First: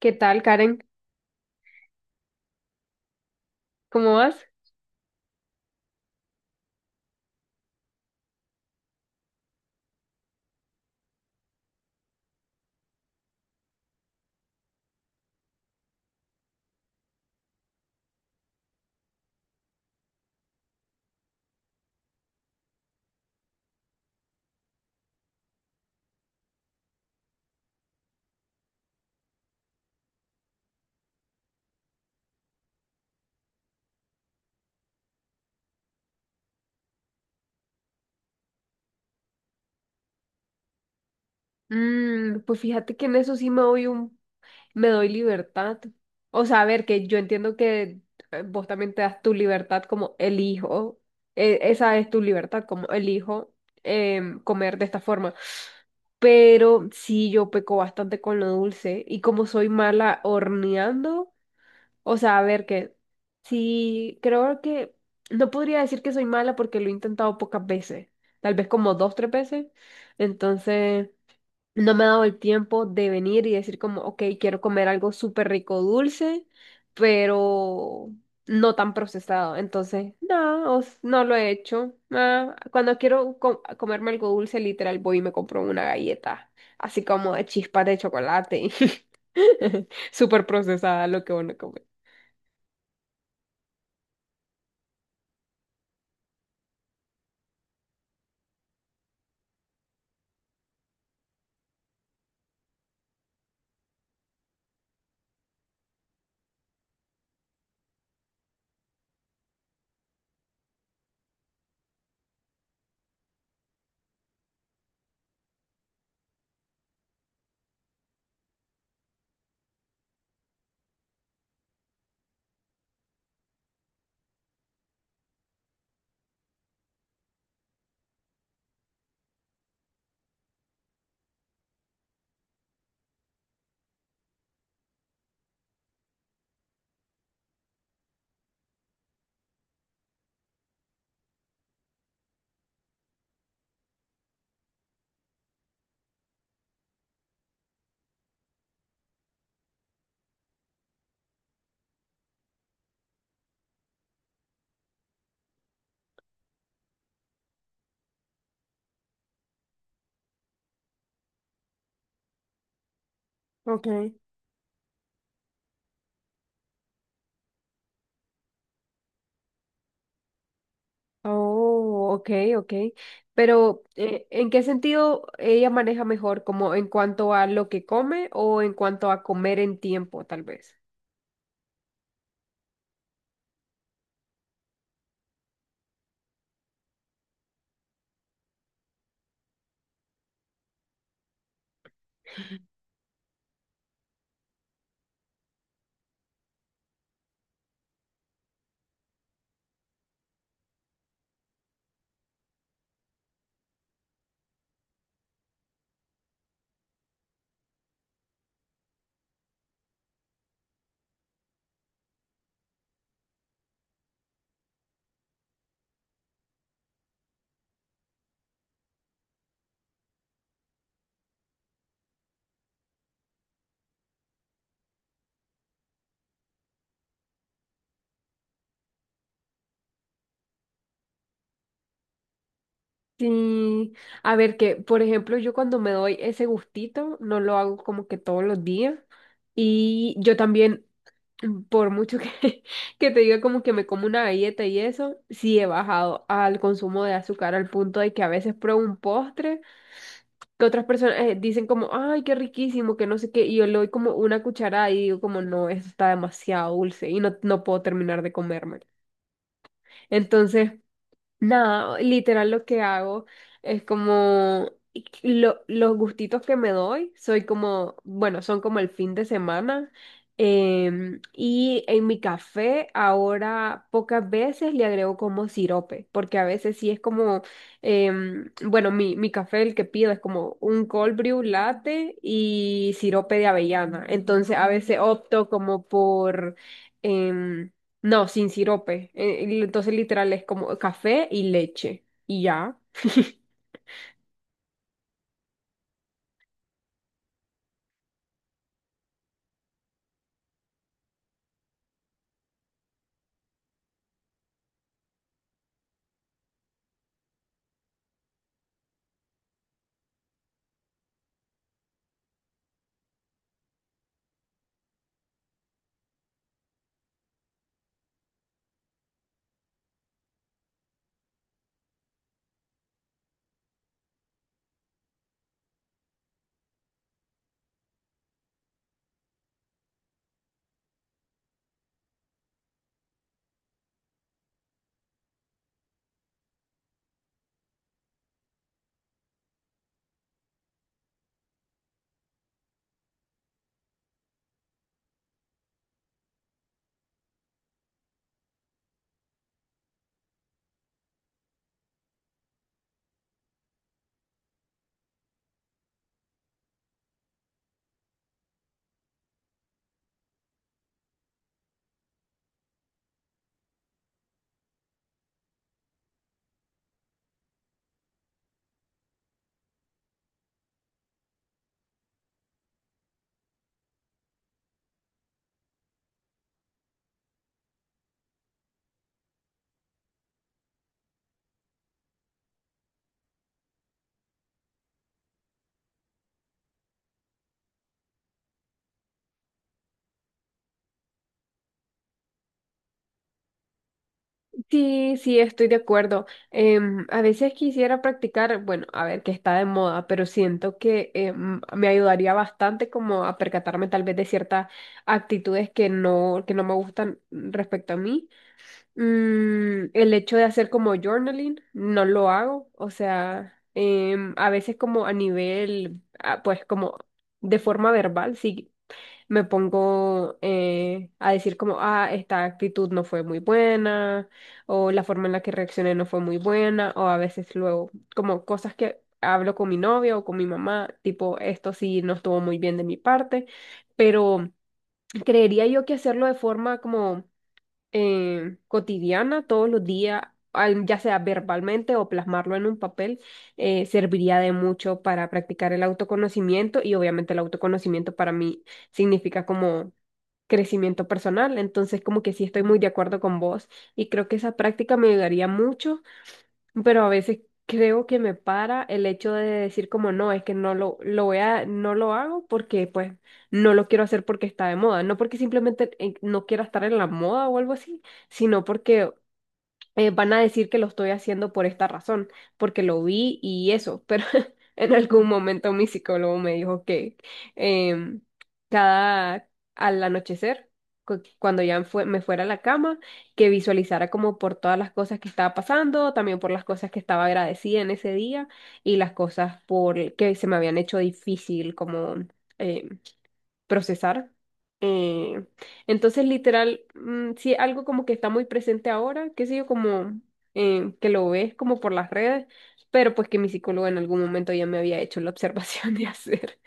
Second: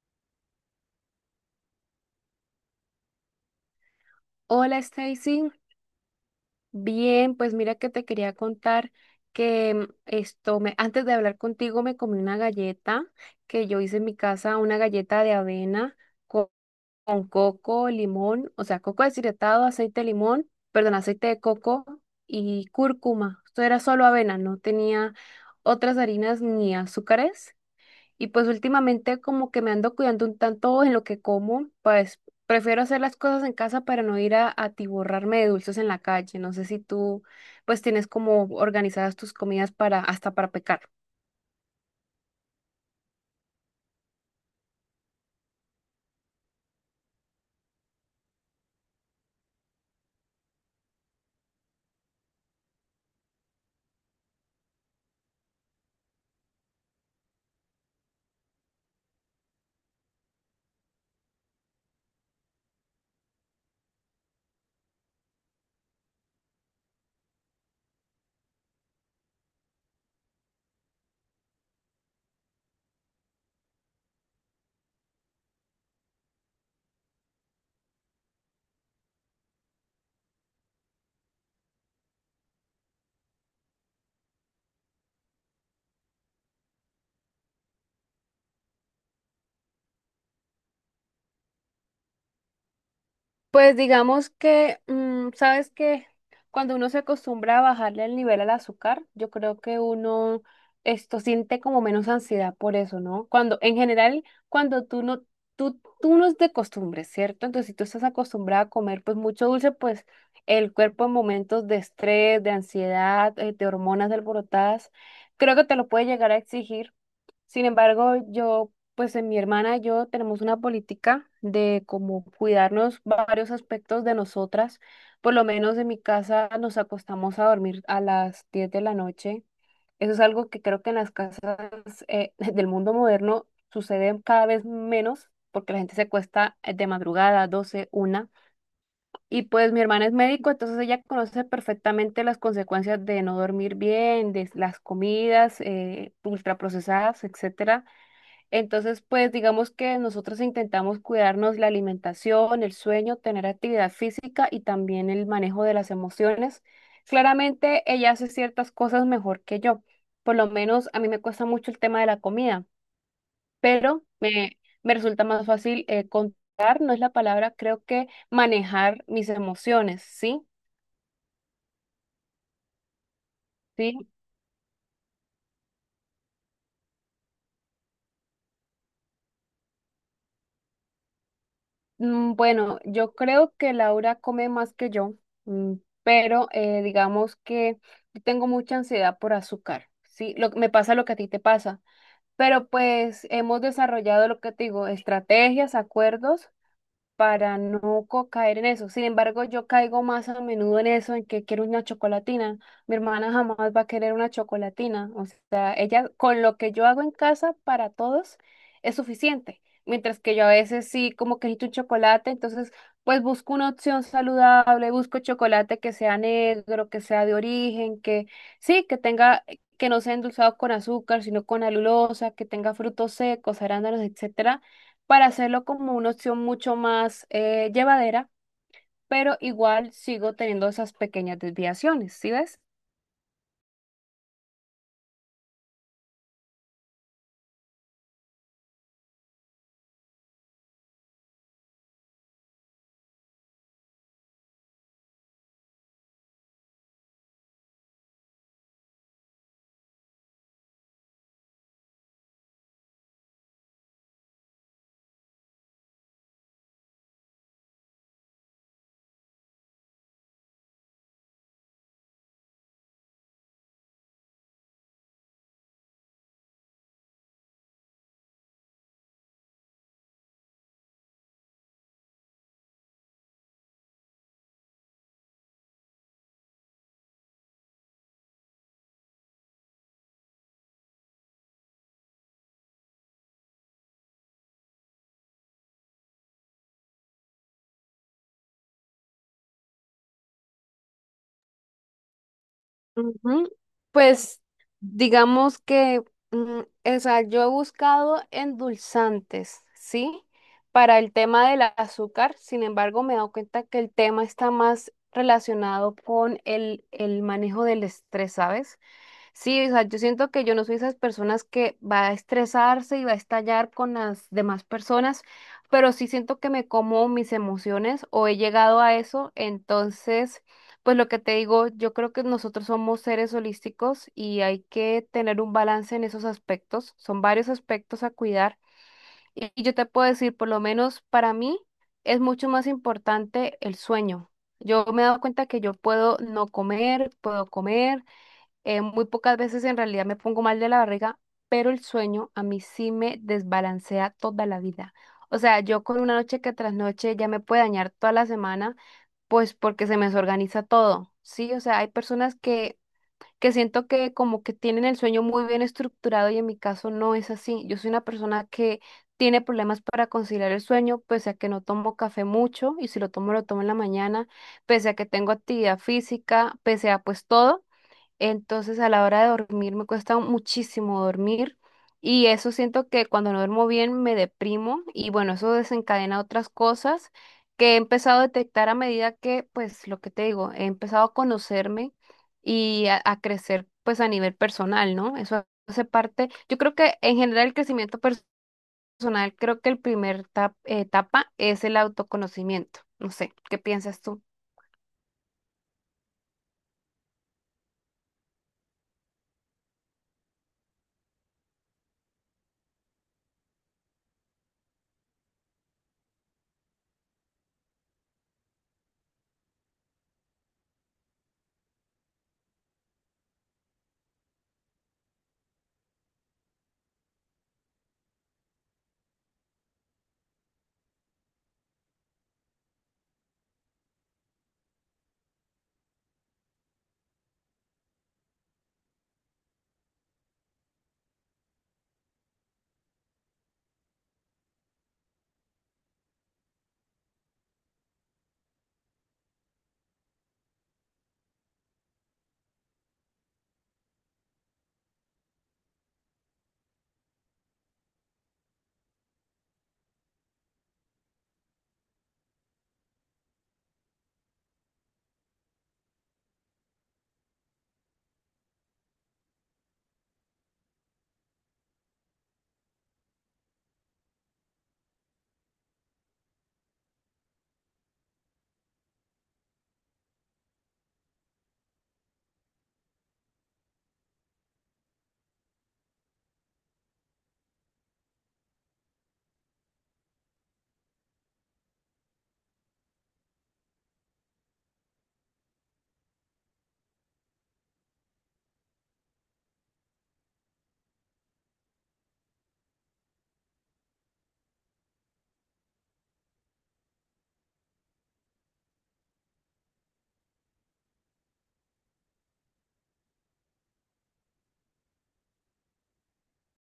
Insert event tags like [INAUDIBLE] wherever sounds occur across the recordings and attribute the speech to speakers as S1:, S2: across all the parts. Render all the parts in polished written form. S1: ¿Qué tal, Karen? ¿Cómo vas?
S2: Hola Stacy, bien, pues mira que te quería contar que esto me, antes de hablar contigo me comí una galleta que yo hice en mi casa, una galleta de avena co- con, coco, limón, o sea, coco deshidratado, aceite de limón, perdón, aceite de coco y cúrcuma. Esto era solo avena, no tenía otras harinas ni azúcares. Y pues últimamente como que me ando cuidando un tanto en lo que como, pues prefiero hacer las cosas en casa para no ir a atiborrarme de dulces en la calle. No sé si tú pues tienes como organizadas tus comidas para hasta para pecar.
S1: Pues fíjate que en eso sí me doy me doy libertad. O sea, a ver, que yo entiendo que vos también te das tu libertad como elijo, esa es tu libertad como elijo comer de esta forma. Pero sí, yo peco bastante con lo dulce y como soy mala horneando. O sea, a ver que sí, creo que no podría decir que soy mala porque lo he intentado pocas veces, tal vez como dos, tres veces. Entonces, no me ha dado el tiempo de venir y decir como, ok, quiero comer algo súper rico dulce, pero no tan procesado. Entonces, no, no lo he hecho. Ah, cuando quiero comerme algo dulce, literal, voy y me compro una galleta, así como de chispas de chocolate, [LAUGHS] súper procesada lo que uno come.
S2: Pues digamos que, ¿sabes que cuando uno se acostumbra a bajarle el nivel al azúcar, yo creo que uno esto siente como menos ansiedad por eso, ¿no? Cuando, en general, cuando tú no, tú no es de costumbre, ¿cierto? Entonces, si tú estás acostumbrada a comer pues mucho dulce, pues el cuerpo en momentos de estrés, de ansiedad, de hormonas alborotadas, creo que te lo puede llegar a exigir. Sin embargo, yo, pues en mi hermana y yo tenemos una política de como cuidarnos varios aspectos de nosotras. Por lo menos en mi casa nos acostamos a dormir a las 10 de la noche. Eso es algo que creo que en las casas [LAUGHS] del mundo moderno sucede cada vez menos porque la gente se cuesta de madrugada, doce una. Y pues mi hermana es médico, entonces ella conoce perfectamente las consecuencias de no dormir bien, de las comidas ultraprocesadas, etcétera. Entonces, pues digamos que nosotros intentamos cuidarnos la alimentación, el sueño, tener actividad física y también el manejo de las emociones. Claramente ella hace ciertas cosas mejor que yo. Por lo menos a mí me cuesta mucho el tema de la comida, pero
S1: Ok.
S2: me resulta más fácil contar, no es la palabra, creo que manejar mis emociones, ¿sí?
S1: Oh, ok, ok. Pero,
S2: ¿Sí?
S1: ¿en qué sentido ella maneja mejor? ¿Como en cuanto a lo que come o en cuanto a comer en tiempo, tal vez?
S2: Bueno, yo creo que Laura come más que yo, mm, pero digamos que yo tengo mucha ansiedad por azúcar, ¿sí? Lo, me pasa lo que a ti te pasa, pero pues hemos desarrollado lo que te digo, estrategias, acuerdos para no co- caer en eso. Sin embargo, yo caigo más a menudo en eso, en que quiero una chocolatina. Mi hermana jamás va a querer una chocolatina. O sea, ella con lo que yo hago en casa para todos es suficiente. Mientras que yo a veces sí como que necesito un chocolate, entonces pues busco una opción saludable, busco chocolate que sea negro, que sea de origen, que sí, que tenga, que no sea endulzado con azúcar, sino con alulosa, que tenga frutos secos, arándanos, etcétera, para hacerlo como una opción mucho más llevadera, pero igual sigo teniendo esas pequeñas desviaciones, ¿sí ves?
S1: Sí, a ver que, por ejemplo, yo cuando me doy ese gustito, no lo hago como que todos los días. Y yo también, [LAUGHS] por mucho que, [LAUGHS] que te diga como que me como una galleta y eso, sí he bajado al consumo de azúcar al punto de que a veces pruebo un postre, que otras personas dicen como, ay, qué riquísimo, que no sé qué, y yo le doy como una cucharada y digo como, no, eso está demasiado dulce y no, no puedo terminar de comérmelo. Entonces, nada, literal lo que hago es como los gustitos que me doy, soy como, bueno, son como el fin de semana. Y en mi café ahora pocas veces le agrego como sirope, porque a veces sí es como, bueno, mi café el que pido es como un cold brew latte y sirope de avellana. Entonces a veces opto como por... em, no, sin sirope. Y entonces literal es como café y leche. Y ya.
S2: Ujú.
S1: [LAUGHS]
S2: Pues digamos que, mm, o sea, yo he buscado endulzantes, ¿sí? Para el tema del azúcar, sin embargo, me he dado cuenta que el tema está más relacionado con el manejo del estrés, ¿sabes? Sí, o sea, yo siento que yo no soy esas personas que va a estresarse y va a estallar con las demás personas, pero sí siento que me como mis emociones o he llegado a eso, entonces, pues lo que te digo, yo creo que nosotros somos seres holísticos y hay que tener un balance en esos aspectos, son varios aspectos a cuidar y yo te puedo decir, por lo menos para mí es mucho más importante el sueño. Yo me he dado cuenta que yo puedo no comer, puedo comer. Muy pocas veces en realidad me pongo mal de la barriga, pero el sueño a mí sí me desbalancea toda la vida. O sea, yo con una noche que tras noche ya me puede dañar toda la semana, pues porque se me desorganiza todo, ¿sí? O sea, hay personas que siento que como que tienen el sueño muy bien estructurado y en mi caso no es así. Yo soy una persona que tiene problemas para conciliar el sueño, pese a que no tomo café mucho y si lo tomo lo tomo en la mañana, pese a que tengo actividad física, pese a pues todo. Entonces, a la hora de dormir me cuesta muchísimo dormir y eso siento que cuando no duermo bien me deprimo y bueno, eso desencadena otras cosas que he empezado a detectar a medida que, pues, lo que te digo, he empezado a conocerme y a crecer, pues, a nivel personal, ¿no? Eso hace parte, yo creo que en general el crecimiento personal, creo que el primer etapa es el autoconocimiento. No sé, ¿qué piensas tú?
S1: Sí, sí, estoy de acuerdo. A veces quisiera practicar, bueno, a ver, que está de moda, pero siento que me ayudaría bastante como a percatarme tal vez de ciertas actitudes que no me gustan respecto a mí. El hecho de hacer como journaling, no lo hago. O sea, a veces como a nivel, ah, pues como de forma verbal, sí me pongo a decir como, ah, esta actitud no fue muy buena, o la forma en la que reaccioné no fue muy buena, o a veces luego, como cosas que hablo con mi novia o con mi mamá, tipo, esto sí no estuvo muy bien de mi parte, pero creería yo que hacerlo de forma como cotidiana, todos los días, ya sea verbalmente o plasmarlo en un papel, serviría de mucho para practicar el autoconocimiento y obviamente el autoconocimiento para mí significa como crecimiento personal. Entonces, como que sí estoy muy de acuerdo con vos y creo que esa práctica me ayudaría mucho, pero a veces creo que me para el hecho de decir como no, es que no lo, lo voy a, no lo hago porque pues no lo quiero hacer porque está de moda, no porque simplemente no quiera estar en la moda o algo así, sino porque van a decir que lo estoy haciendo por esta razón, porque lo vi y eso, pero [LAUGHS] en algún momento mi psicólogo me dijo que em, cada al anochecer, cuando ya me fuera a la cama, que visualizara como por todas las cosas que estaba pasando, también por las cosas que estaba agradecida en ese día y las cosas por que se me habían hecho difícil, como... eh, procesar. Eh, entonces, literal, sí, algo como que está muy presente ahora, qué sé yo, como que lo ves como por las redes, pero pues que mi psicólogo en algún momento ya me había hecho la [LAUGHS] observación de hacer.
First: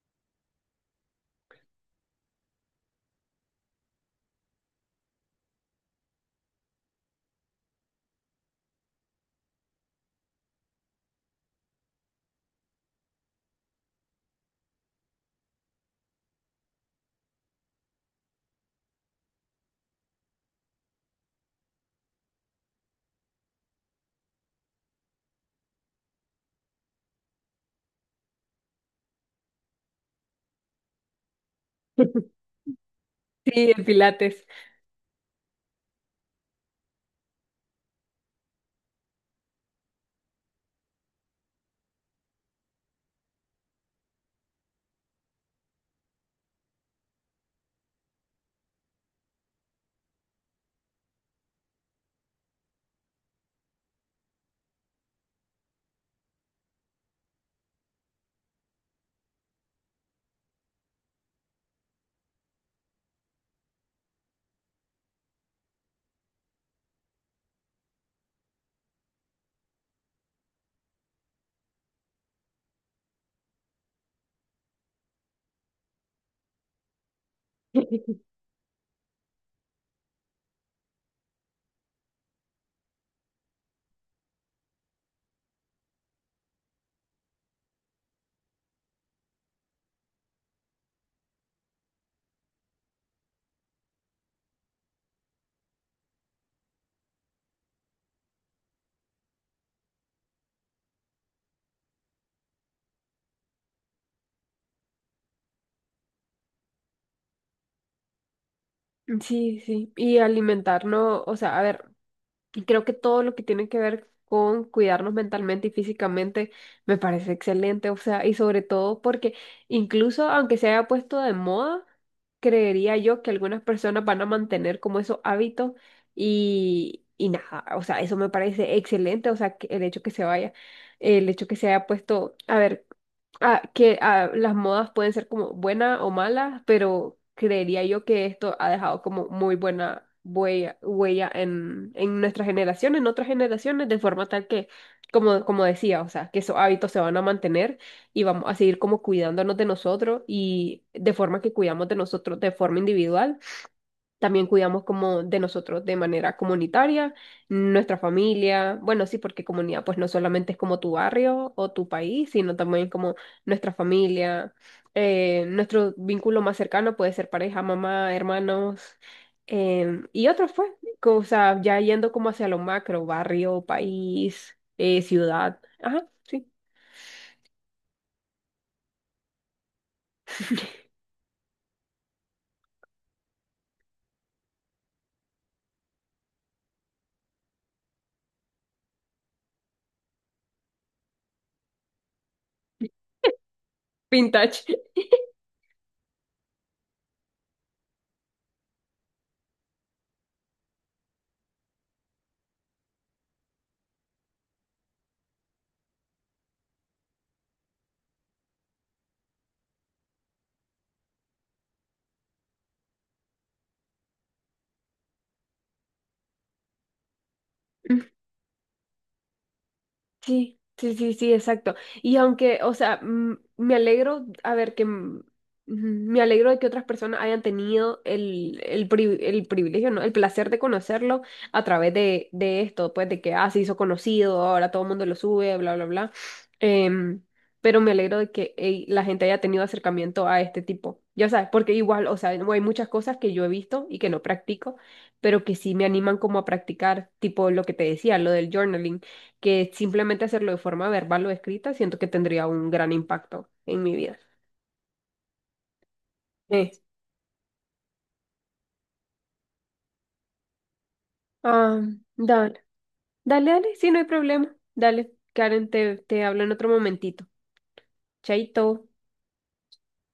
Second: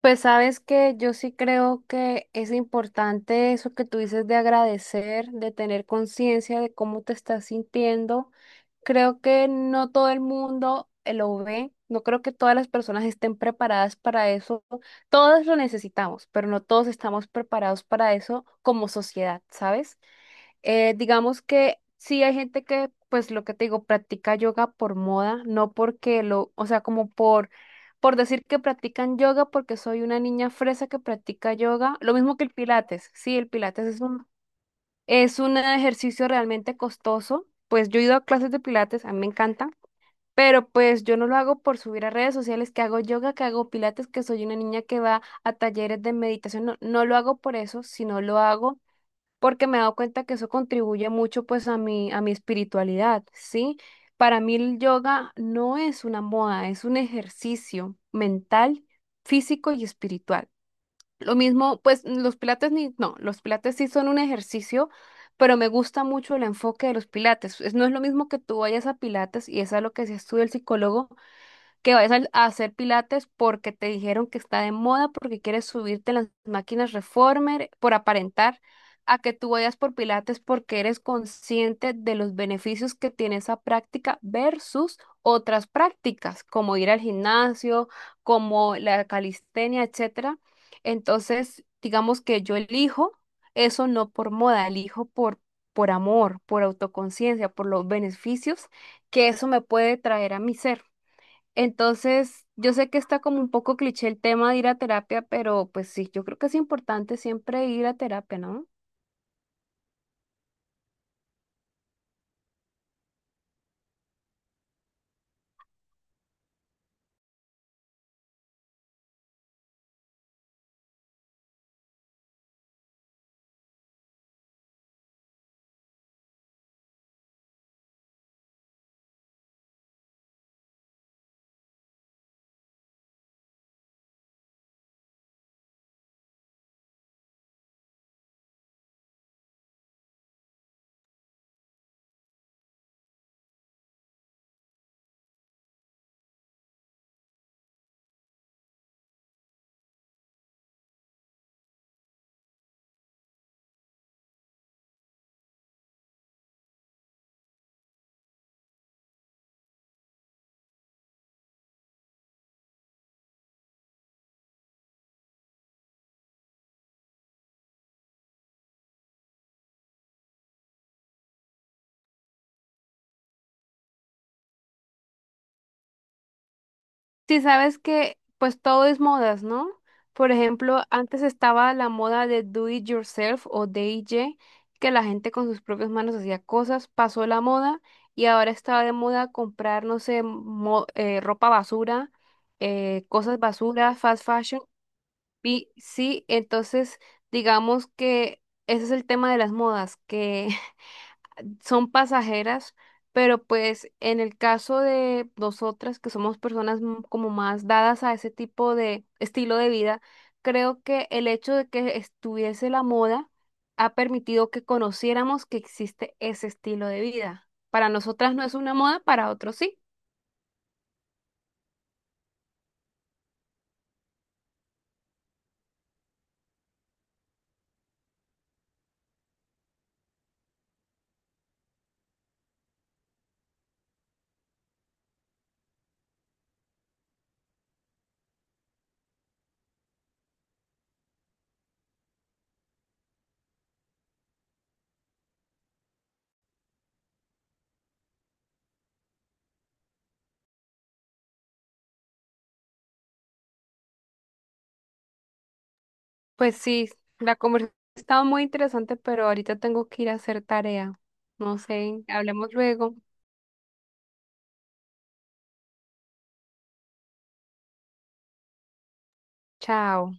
S2: Pues sabes que yo sí creo que es importante eso que tú dices de agradecer, de tener conciencia de cómo te estás sintiendo. Creo que no todo el mundo lo ve, no creo que todas las personas estén preparadas para eso. Todos lo necesitamos, pero no todos estamos preparados para eso como sociedad, ¿sabes? Digamos que sí hay gente que, pues lo que te digo, practica yoga por moda, no porque lo, o sea, como por decir que practican yoga porque soy una niña fresa que practica yoga, lo mismo que
S1: [LAUGHS]
S2: el pilates, sí, el
S1: Sí, de
S2: pilates
S1: pilates.
S2: es un ejercicio realmente costoso, pues yo he ido a clases de pilates, a mí me encanta, pero pues yo no lo hago por subir a redes sociales que hago yoga, que hago pilates, que soy una niña que va a talleres de meditación, no, no lo hago por eso, sino lo hago porque me he dado cuenta que eso contribuye mucho pues a a mi espiritualidad, ¿sí? Para mí el yoga no es una moda, es un ejercicio mental, físico y espiritual. Lo mismo, pues los pilates ni, no, los pilates sí son un ejercicio, pero me gusta mucho el enfoque de los pilates. No es lo mismo que tú vayas a pilates y es a lo que se estudia el psicólogo, que vayas a hacer pilates porque te dijeron que está de moda, porque quieres subirte en las máquinas reformer por
S1: [LAUGHS]
S2: aparentar, a que tú vayas por pilates porque eres consciente de los beneficios que tiene esa práctica versus otras prácticas, como ir al gimnasio, como la calistenia, etcétera. Entonces, digamos que yo elijo eso no por moda, elijo por amor, por autoconciencia, por los beneficios que eso me puede traer a mi ser. Entonces, yo sé que está como un poco cliché el tema de ir a terapia, pero pues sí, yo creo que es importante siempre ir a terapia, ¿no?
S1: Sí, sí, y alimentar, no, o sea, a ver. Y creo que todo lo que tiene que ver con cuidarnos mentalmente y físicamente me parece excelente, o sea, y sobre todo porque incluso aunque se haya puesto de moda, creería yo que algunas personas van a mantener como esos hábitos y nada, o sea, eso me parece excelente, o sea, que el hecho que se vaya, el hecho que se haya puesto, a ver ah, que ah, las modas pueden ser como buenas o malas, pero creería yo que esto ha dejado como muy buena huella, huella en nuestra generación, en otras generaciones, de forma tal que, como, como decía, o sea, que esos hábitos se van a mantener y vamos a seguir como cuidándonos de nosotros y de forma que cuidamos de nosotros de forma individual. También cuidamos como de nosotros de manera comunitaria, nuestra familia, bueno, sí, porque comunidad pues no solamente es como tu barrio o tu país, sino también como nuestra familia, nuestro vínculo más cercano puede ser pareja, mamá, hermanos, y otros pues, o sea, ya yendo como hacia lo macro, barrio, país, ciudad, ajá, sí,
S2: Sí, sabes que pues todo es modas, ¿no? Por ejemplo,
S1: [LAUGHS]
S2: antes estaba la moda de do it yourself o DIY, que la gente con sus propias manos hacía cosas, pasó la moda y ahora está de moda comprar, no sé, ropa basura, cosas basura, fast fashion.
S1: vintage.
S2: Y sí, entonces digamos que ese es el tema de las modas, que [LAUGHS] son pasajeras, pero pues en el caso de nosotras, que somos personas como más dadas a ese tipo de estilo de vida, creo que el hecho de que estuviese la moda ha permitido que conociéramos que existe ese estilo de vida. Para nosotras no es una moda, para otros sí.
S1: Sí, sí, sí, sí, exacto. Y aunque, o sea, me alegro, a ver, que me alegro de que otras personas hayan tenido el, el privilegio, ¿no? El placer de conocerlo a través de esto, pues de que, ah, se hizo conocido, ahora todo el mundo lo sube, bla, bla, bla. Em, pero me alegro de que ey, la gente haya tenido acercamiento a este tipo. Ya sabes, porque igual, o sea, hay muchas cosas que yo he visto y que no practico, pero que sí me animan como a practicar, tipo lo que te decía, lo del journaling, que simplemente hacerlo de forma verbal o escrita, siento que tendría un gran impacto en mi vida.
S2: Pues
S1: eh
S2: sí, la conversación estaba muy interesante, pero ahorita tengo que ir a hacer tarea. No
S1: Ah,
S2: sé, hablemos
S1: dale,
S2: luego.
S1: dale, dale, sí, no hay problema. Dale, Karen, te hablo en otro momentito. Chaito.
S2: Chao.